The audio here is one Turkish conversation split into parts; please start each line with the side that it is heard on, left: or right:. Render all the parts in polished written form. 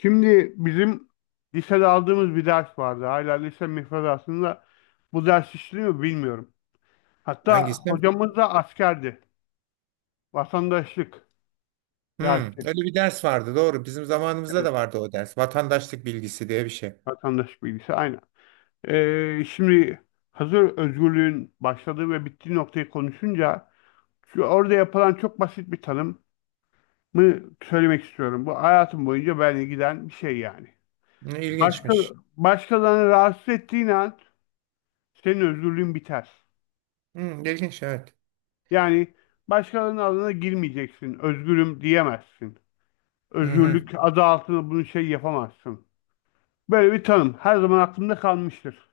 left: Şimdi bizim lisede aldığımız bir ders vardı. Hala lise müfredatında bu ders işliyor mu bilmiyorum. Hatta
right: Hangisi?
left: hocamız da askerdi. Vatandaşlık dersi.
right: Öyle bir ders vardı, doğru. Bizim zamanımızda
left: Evet,
right: da vardı o ders. Vatandaşlık bilgisi diye bir şey.
left: vatandaşlık bilgisi aynen. Şimdi hazır özgürlüğün başladığı ve bittiği noktayı konuşunca şu orada yapılan çok basit bir tanımı söylemek istiyorum. Bu hayatım boyunca benimle giden bir şey yani.
right: Ne
left: Başka,
right: ilginçmiş.
left: Başkalarını rahatsız ettiğin an senin özgürlüğün biter.
right: Hmm, ilginç, evet.
left: Yani başkalarının adına girmeyeceksin. Özgürüm diyemezsin.
right: Hı hı.
left: Özgürlük adı altında bunu şey yapamazsın. Böyle bir tanım her zaman aklımda kalmıştır.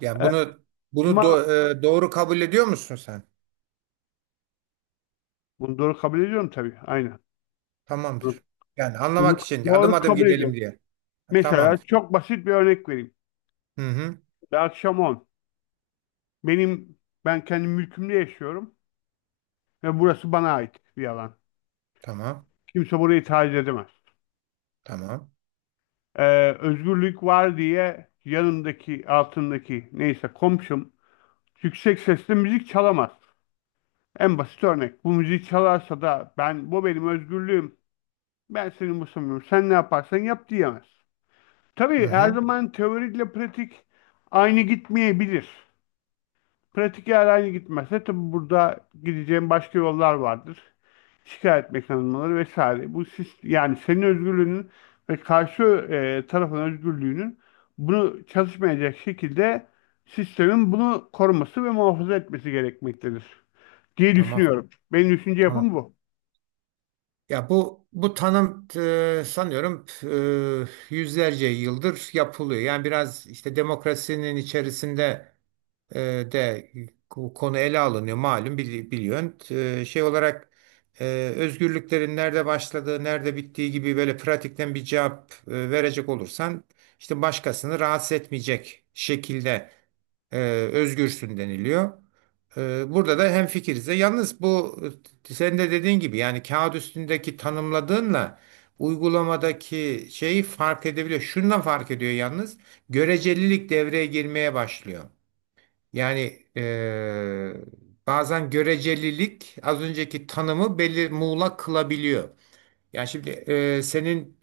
right: Yani
left: Ee,
right: bunu bunu
left: Ama
right: do- e, doğru kabul ediyor musun sen?
left: bunu doğru kabul ediyorum tabii. Aynen. Bunu
right: Tamamdır. Yani
left: bunu
right: anlamak için adım
left: doğru
right: adım
left: kabul ediyorum.
right: gidelim diye.
left: Mesela
right: Tamamdır.
left: çok basit bir örnek vereyim.
right: Hı hı.
left: Bir akşam 10. Benim ben kendi mülkümde yaşıyorum ve burası bana ait bir alan.
right: Tamam.
left: Kimse burayı taciz edemez.
right: Tamam.
left: Özgürlük var diye yanımdaki altındaki neyse komşum yüksek sesle müzik çalamaz. En basit örnek. Bu müziği çalarsa da benim özgürlüğüm. Ben seni umursamıyorum. Sen ne yaparsan yap diyemez.
right: Hı
left: Tabii her
right: hı.
left: zaman teoriyle pratik aynı gitmeyebilir. Pratik eğer aynı gitmezse tabii burada gideceğim başka yollar vardır. Şikayet mekanizmaları vesaire. Yani senin özgürlüğünün ve karşı tarafın özgürlüğünün bunu çalışmayacak şekilde sistemin bunu koruması ve muhafaza etmesi gerekmektedir diye
right: Tamam.
left: düşünüyorum. Benim düşünce
right: Tamam.
left: yapım bu.
right: Ya bu tanım, sanıyorum, yüzlerce yıldır yapılıyor. Yani biraz işte demokrasinin içerisinde e, de bu konu ele alınıyor, malum, biliyorsun. Şey olarak e, özgürlüklerin nerede başladığı, nerede bittiği gibi böyle pratikten bir cevap verecek olursan işte başkasını rahatsız etmeyecek şekilde e, özgürsün deniliyor. E, Burada da hemfikiriz. E, Yalnız bu, senin de dediğin gibi, yani kağıt üstündeki tanımladığınla uygulamadaki şeyi fark edebiliyor. Şundan fark ediyor yalnız. Görecelilik devreye girmeye başlıyor. Yani, bazen görecelilik az önceki tanımı belli muğlak kılabiliyor. Yani şimdi, senin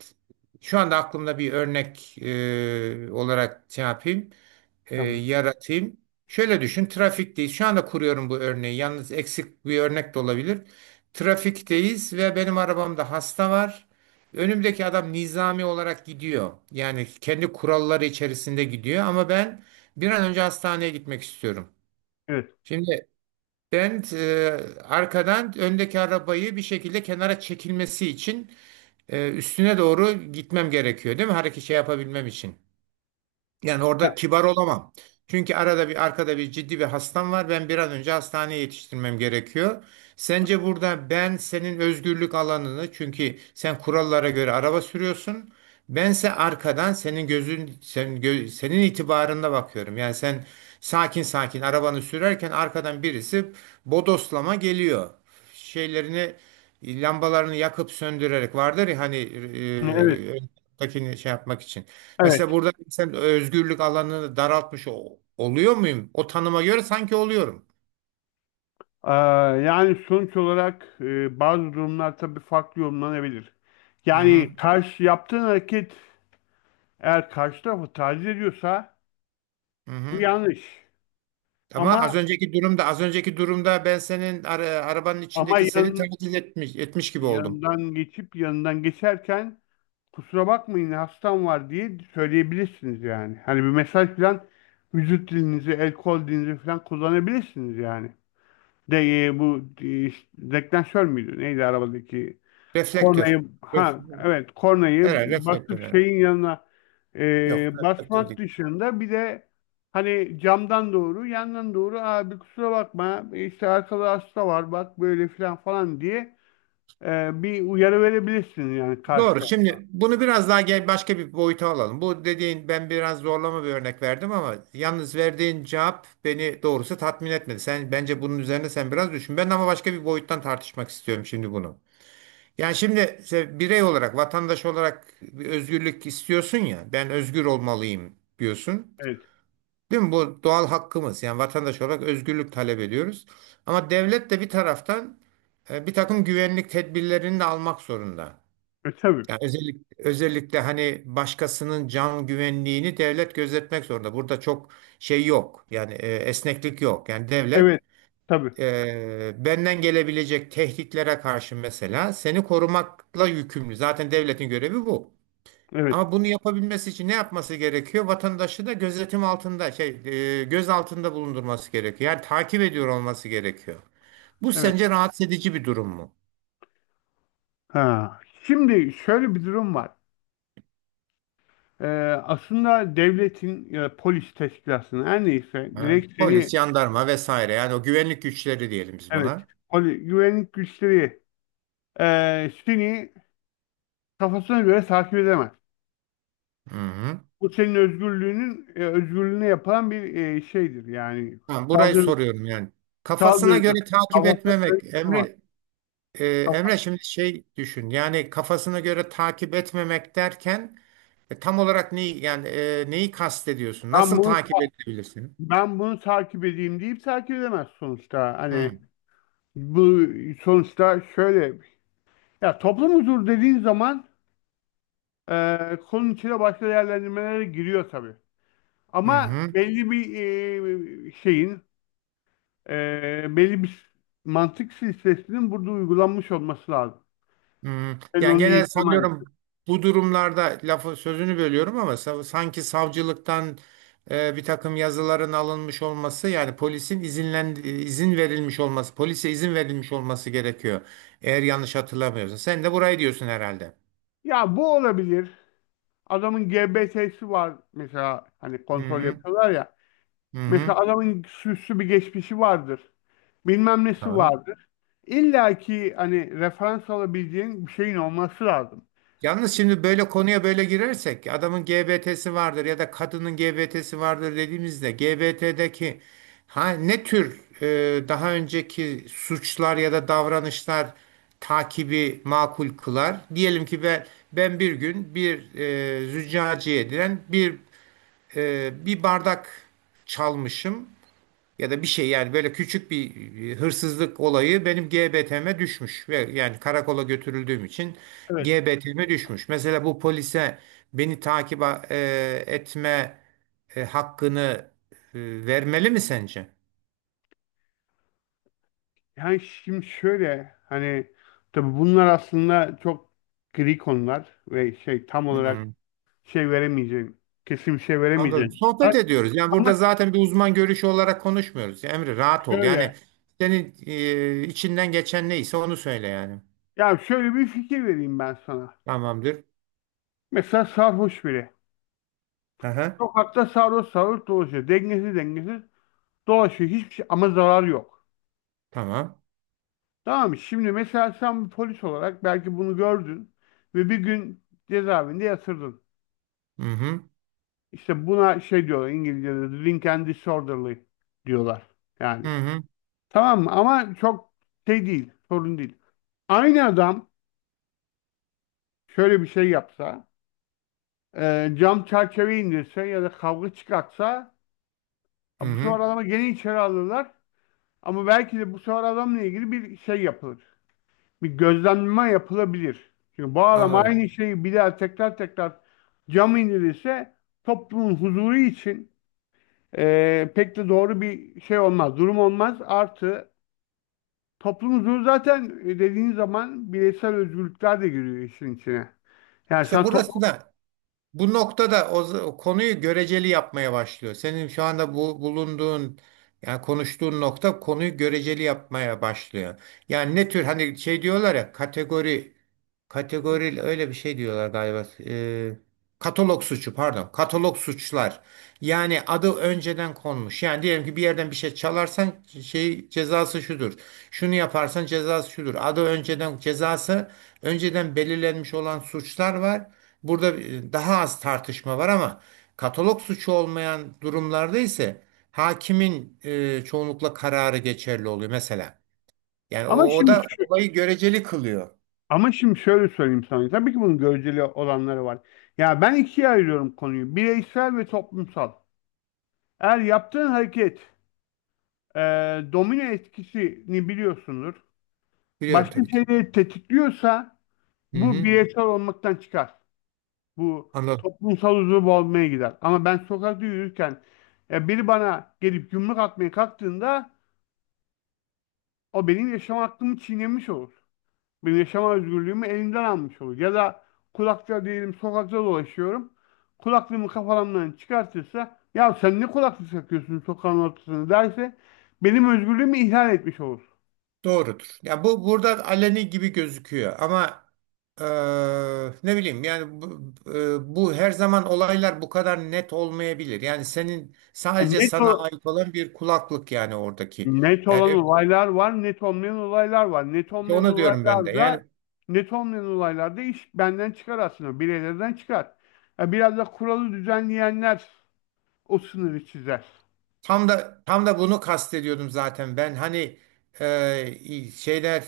right: şu anda aklımda bir örnek olarak şey yapayım, eee,
left: Tamam.
right: yaratayım. Şöyle düşün, trafikteyiz. Şu anda kuruyorum bu örneği. Yalnız eksik bir örnek de olabilir. Trafikteyiz ve benim arabamda hasta var. Önümdeki adam nizami olarak gidiyor. Yani kendi kuralları içerisinde gidiyor ama ben bir an önce hastaneye gitmek istiyorum.
left: Evet.
right: Şimdi ben, arkadan öndeki arabayı bir şekilde kenara çekilmesi için, üstüne doğru gitmem gerekiyor değil mi? Hareket şey yapabilmem için. Yani
left: Ha,
right: orada kibar olamam. Çünkü arada bir arkada bir ciddi bir hastam var. Ben bir an önce hastaneye yetiştirmem gerekiyor. Sence burada ben senin özgürlük alanını, çünkü sen kurallara göre araba sürüyorsun. Bense arkadan, senin gözün senin, senin itibarında bakıyorum. Yani sen sakin sakin arabanı sürerken arkadan birisi bodoslama geliyor. Şeylerini, lambalarını yakıp söndürerek vardır ya hani,
left: evet.
right: öndekini şey yapmak için.
left: Evet.
right: Mesela burada sen özgürlük alanını daraltmış oluyor muyum? O tanıma göre sanki oluyorum.
left: Aa, yani sonuç olarak bazı durumlar tabii farklı yorumlanabilir.
right: Hı hı,
left: Yani karşı yaptığın hareket eğer karşı tarafı taciz ediyorsa
right: hı
left: bu
right: hı.
left: yanlış.
right: Ama az
left: Ama
right: önceki durumda, az önceki durumda ben senin arabanın
left: ama
right: içindeki seni taklit etmiş gibi oldum.
left: yanından geçip yanından geçerken kusura bakmayın hastam var diye söyleyebilirsiniz yani. Hani bir mesaj falan vücut dilinizi, el kol dilinizi falan kullanabilirsiniz yani. De bu deklanşör müydü? Neydi arabadaki?
right: Reflektör.
left: Kornayı,
right: Ref-
left: ha, evet, kornayı
right: Herhalde reflektör.
left: basıp
right: Herhalde.
left: şeyin yanına
right: Yok, reflektör
left: basmak
right: değil.
left: dışında bir de hani camdan doğru yandan doğru abi kusura bakma işte arkada hasta var bak böyle filan falan diye bir uyarı verebilirsin yani
right: Doğru.
left: karşıda.
right: Şimdi bunu biraz daha gel başka bir boyuta alalım. Bu dediğin, ben biraz zorlama bir örnek verdim ama yalnız verdiğin cevap beni doğrusu tatmin etmedi. Sen bence bunun üzerine sen biraz düşün. Ben ama başka bir boyuttan tartışmak istiyorum şimdi bunu. Yani şimdi birey olarak, vatandaş olarak bir özgürlük istiyorsun ya. Ben özgür olmalıyım diyorsun.
left: Evet.
right: Değil mi? Bu doğal hakkımız. Yani vatandaş olarak özgürlük talep ediyoruz. Ama devlet de bir taraftan bir takım güvenlik tedbirlerini de almak zorunda.
left: Tabii.
right: Yani özellikle, özellikle hani başkasının can güvenliğini devlet gözetmek zorunda. Burada çok şey yok. Yani, esneklik yok. Yani devlet,
left: Evet. Tabii.
right: benden gelebilecek tehditlere karşı mesela seni korumakla yükümlü. Zaten devletin görevi bu.
left: Evet.
right: Ama bunu yapabilmesi için ne yapması gerekiyor? Vatandaşı da gözetim altında, şey, göz altında bulundurması gerekiyor. Yani takip ediyor olması gerekiyor. Bu
left: Evet.
right: sence rahatsız edici bir durum mu?
left: Ha. Şimdi şöyle bir durum var. Ee, Aslında devletin ya da polis teşkilatının her neyse
right: Ha?
left: direkt
right: Polis,
left: seni,
right: jandarma vesaire, yani o güvenlik güçleri diyelim biz
left: evet,
right: buna.
left: güvenlik güçleri seni kafasına göre takip edemez.
right: Hı hı.
left: Bu senin özgürlüğüne yapılan bir şeydir yani
right: Tamam, burayı
left: saldırı
right: soruyorum yani. Kafasına
left: saldırıdır.
right: göre takip
left: Kafasına göre
right: etmemek.
left: yapamaz.
right: E,
left: Kafa-
right: Emre şimdi şey düşün. Yani kafasına göre takip etmemek derken, tam olarak neyi, yani, neyi kastediyorsun?
left: ben
right: Nasıl
left: bunu
right: takip edebilirsin?
left: ben bunu takip edeyim deyip takip edemez sonuçta. Hani
right: Hı
left: bu, sonuçta şöyle, ya toplum huzuru dediğin zaman konunun içine başka değerlendirmelere giriyor tabii. Ama
right: hı.
left: belli bir e, şeyin, e, belli bir mantık silsilesinin burada uygulanmış olması lazım.
right: Hmm,
left: Ben
right: Yani
left: onu
right: genel
left: yitirmen...
right: sanıyorum bu durumlarda lafı sözünü bölüyorum ama sanki savcılıktan, bir takım yazıların alınmış olması, yani polisin izinlen izin verilmiş olması polise izin verilmiş olması gerekiyor. Eğer yanlış hatırlamıyorsam. Sen de burayı diyorsun herhalde.
left: Ya bu olabilir. Adamın GBT'si var mesela, hani
right: Hı
left: kontrol
right: hı.
left: yapıyorlar ya.
right: Hı
left: Mesela
right: hı.
left: adamın süslü bir geçmişi vardır. Bilmem nesi
right: Tamam.
left: vardır. İlla ki hani referans alabileceğin bir şeyin olması lazım.
right: Yalnız şimdi böyle konuya böyle girersek adamın GBT'si vardır ya da kadının GBT'si vardır dediğimizde GBT'deki, ha, ne tür daha önceki suçlar ya da davranışlar takibi makul kılar? Diyelim ki ben bir gün bir, züccaciye diren bir, bir bardak çalmışım ya da bir şey, yani böyle küçük bir, hırsızlık olayı benim GBT'me düşmüş ve yani karakola götürüldüğüm için
left: Evet.
right: GBT'me düşmüş. Mesela bu polise beni takip etme, hakkını, vermeli mi sence?
left: Yani şimdi şöyle hani tabii bunlar aslında çok gri konular ve şey tam olarak
right: Hmm,
left: şey veremeyeceğim. Kesin bir şey
right: Anladım.
left: veremeyeceğim.
right: Sohbet ediyoruz. Yani
left: Ama
right: burada zaten bir uzman görüşü olarak konuşmuyoruz. Emre, rahat ol.
left: şöyle.
right: Yani senin, içinden geçen neyse onu söyle yani.
left: Ya şöyle bir fikir vereyim ben sana.
right: Tamamdır.
left: Mesela sarhoş biri.
right: Aha.
left: Sokakta sarhoş sarhoş dolaşıyor. Dengesiz dengesiz dolaşıyor. Hiçbir şey, ama zarar yok.
right: Tamam.
left: Tamam mı? Şimdi mesela sen bir polis olarak belki bunu gördün ve bir gün cezaevinde yatırdın.
right: Hı hı.
left: İşte buna şey diyorlar, İngilizce'de drink and disorderly diyorlar.
right: Hı
left: Yani.
right: hı.
left: Tamam mı? Ama çok şey değil. Sorun değil. Aynı adam şöyle bir şey yapsa, cam çerçeve indirse ya da kavga çıkartsa,
right: Hı
left: ha, bu
right: hı.
left: sefer adamı gene içeri alırlar. Ama belki de bu sefer adamla ilgili bir şey yapılır. Bir gözlemleme yapılabilir. Çünkü bu adam
right: Anladım.
left: aynı şeyi bir daha tekrar tekrar cam indirirse toplumun huzuru için pek de doğru bir şey olmaz. Durum olmaz. Artı, toplum huzuru zaten dediğin zaman bireysel özgürlükler de giriyor işin içine. Yani
right: İşte
left: sen toplum...
right: burası da bu noktada o konuyu göreceli yapmaya başlıyor. Senin şu anda bu bulunduğun, yani konuştuğun nokta konuyu göreceli yapmaya başlıyor. Yani ne tür, hani şey diyorlar ya, kategori kategori öyle bir şey diyorlar galiba. Katalog suçu, pardon, katalog suçlar. Yani adı önceden konmuş. Yani diyelim ki bir yerden bir şey çalarsan şey cezası şudur. Şunu yaparsan cezası şudur. Adı önceden, cezası önceden belirlenmiş olan suçlar var. Burada daha az tartışma var ama katalog suçu olmayan durumlarda ise hakimin, çoğunlukla kararı geçerli oluyor mesela. Yani o,
left: Ama
right: o
left: şimdi
right: da
left: şu.
right: olayı göreceli kılıyor.
left: Ama şimdi şöyle söyleyeyim sana. Tabii ki bunun göreceli olanları var. Ya ben ikiye ayırıyorum konuyu: bireysel ve toplumsal. Eğer yaptığın hareket, e, domino etkisini biliyorsundur,
right: Biliyorum
left: başka
right: tabii ki.
left: şeyleri tetikliyorsa
right: Hı
left: bu
right: hı,
left: bireysel olmaktan çıkar. Bu
right: anladım.
left: toplumsal uzvu olmaya gider. Ama ben sokakta yürürken biri bana gelip yumruk atmaya kalktığında o benim yaşam hakkımı çiğnemiş olur. Bir yaşama özgürlüğümü elimden almış olur. Ya da kulakça diyelim, sokakta dolaşıyorum. Kulaklığımı kafamdan çıkartırsa, ya sen ne kulaklık takıyorsun sokağın ortasında derse, benim özgürlüğümü ihlal etmiş olur.
right: Doğrudur. Ya bu burada aleni gibi gözüküyor ama, e, ne bileyim yani bu her zaman olaylar bu kadar net olmayabilir. Yani senin
left: Yani
right: sadece sana ait olan bir kulaklık, yani oradaki.
left: net
right: Yani,
left: olan
right: evet,
left: olaylar var, net olmayan olaylar var. Net olmayan
right: onu diyorum ben de. Yani
left: olaylarda net olmayan olaylarda iş benden çıkar aslında, bireylerden çıkar. Ya biraz da kuralı düzenleyenler o sınırı çizer.
right: tam da tam da bunu kastediyordum zaten. Ben hani, e, şeyler,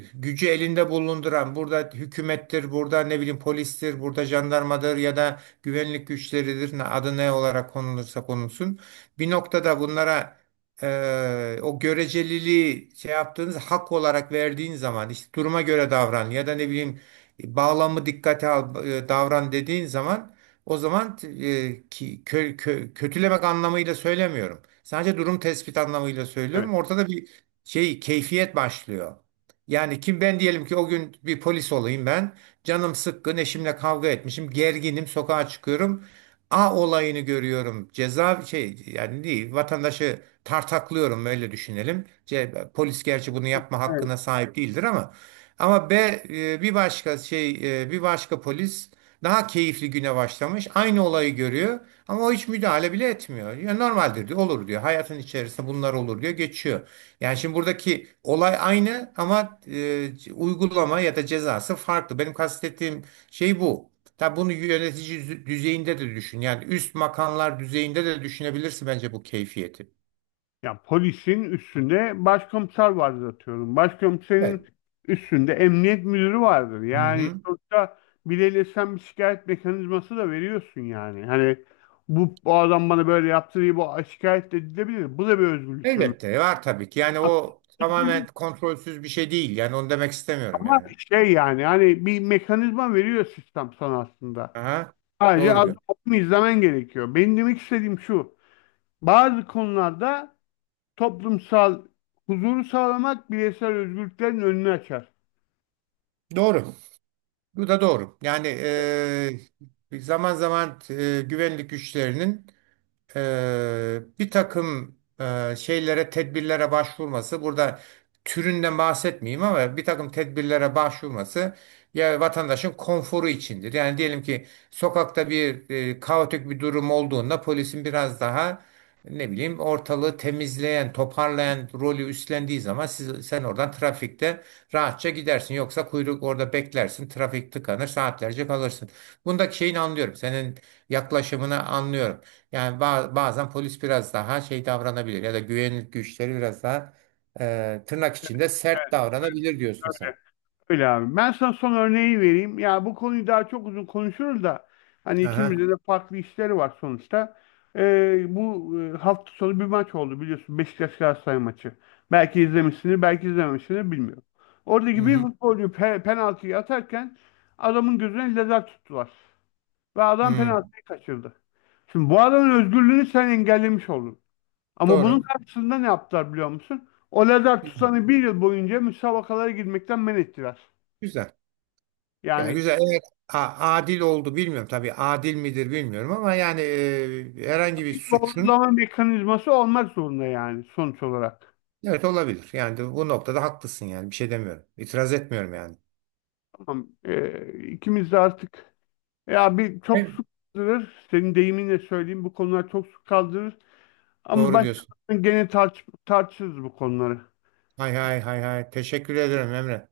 right: gücü elinde bulunduran, burada hükümettir, burada ne bileyim polistir, burada jandarmadır ya da güvenlik güçleridir. Adı ne olarak konulursa konulsun. Bir noktada bunlara, o göreceliliği şey yaptığınız hak olarak verdiğin zaman işte duruma göre davran ya da ne bileyim, bağlamı dikkate al, davran dediğin zaman o zaman, kötülemek anlamıyla söylemiyorum. Sadece durum tespit anlamıyla
left: Evet.
right: söylüyorum. Ortada bir şey keyfiyet başlıyor. Yani kim, ben diyelim ki o gün bir polis olayım ben. Canım sıkkın, eşimle kavga etmişim, gerginim, sokağa çıkıyorum. A olayını görüyorum. Ceza şey yani değil, vatandaşı tartaklıyorum, öyle düşünelim. C, polis gerçi bunu yapma
left: Evet.
right: hakkına sahip değildir ama, B, e, bir başka şey bir başka polis daha keyifli güne başlamış. Aynı olayı görüyor ama o hiç müdahale bile etmiyor. Ya normaldir diyor, olur diyor. Hayatın içerisinde bunlar olur diyor, geçiyor. Yani şimdi buradaki olay aynı ama, uygulama ya da cezası farklı. Benim kastettiğim şey bu. Tabi bunu yönetici düzeyinde de düşün. Yani üst makamlar düzeyinde de düşünebilirsin bence bu keyfiyeti.
left: Ya, polisin üstünde başkomiser vardır atıyorum.
right: Evet.
left: Başkomiserin üstünde emniyet müdürü vardır. Yani
right: Hı-hı.
left: sonuçta bileyle sen bir şikayet mekanizması da veriyorsun yani. Hani bu adam bana böyle yaptı diye bu şikayet de edilebilir. Bu da bir özgürlüktür.
right: Elbette var tabii ki. Yani
left: Ya,
right: o tamamen
left: özgürlük
right: kontrolsüz bir şey değil. Yani onu demek istemiyorum
left: ama
right: yani.
left: şey yani hani bir mekanizma veriyor sistem sana aslında.
right: Aha,
left: Sadece
right: doğru
left: adım
right: diyor.
left: adım izlemen gerekiyor. Benim demek istediğim şu: bazı konularda toplumsal huzuru sağlamak bireysel özgürlüklerin önünü açar.
right: Doğru. Bu da doğru. Yani, zaman zaman, güvenlik güçlerinin, bir takım, şeylere, tedbirlere başvurması, burada türünden bahsetmeyeyim ama bir takım tedbirlere başvurması ya vatandaşın konforu içindir. Yani diyelim ki sokakta bir, kaotik bir durum olduğunda polisin biraz daha ne bileyim ortalığı temizleyen, toparlayan rolü üstlendiği zaman siz, sen oradan trafikte rahatça gidersin. Yoksa kuyruk orada beklersin, trafik tıkanır, saatlerce kalırsın. Bundaki şeyini anlıyorum. Senin yaklaşımını anlıyorum. Yani bazen polis biraz daha şey davranabilir ya da güvenlik güçleri biraz daha, tırnak içinde sert
left: Evet, öyle.
right: davranabilir diyorsun sen.
left: Öyle. Öyle abi. Ben sana son örneği vereyim. Ya, bu konuyu daha çok uzun konuşuruz da hani
right: Aha.
left: ikimizde de farklı işleri var sonuçta. Bu hafta sonu bir maç oldu, biliyorsun. Beşiktaş Galatasaray maçı. Belki izlemişsiniz, belki izlememişsiniz, bilmiyorum.
right: Hı
left: Oradaki bir
right: hı.
left: futbolcu penaltıyı atarken adamın gözüne lazer tuttular. Ve adam
right: Hı.
left: penaltıyı kaçırdı. Şimdi bu adamın özgürlüğünü sen engellemiş oldun. Ama bunun
right: Doğru.
left: karşısında ne yaptılar biliyor musun? O lazer tutanı bir yıl boyunca müsabakalara girmekten men ettiler.
right: Güzel. Yani
left: Yani
right: güzel. Eğer adil oldu bilmiyorum. Tabii adil midir bilmiyorum ama yani, herhangi bir
left: bir
right: suçun
left: doğrulama mekanizması olmak zorunda yani sonuç olarak.
right: evet olabilir. Yani de bu noktada haklısın yani. Bir şey demiyorum. İtiraz etmiyorum yani.
left: Tamam. İkimiz de artık... Ya bir çok
right: Evet.
left: su kaldırır. Senin deyiminle söyleyeyim, bu konular çok su kaldırır. Ama
right: Doğru
left: başta
right: diyorsun.
left: gene tartışırız bu konuları.
right: Hay hay hay hay. Teşekkür ederim, Emre.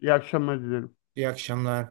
left: İyi akşamlar dilerim.
right: İyi akşamlar.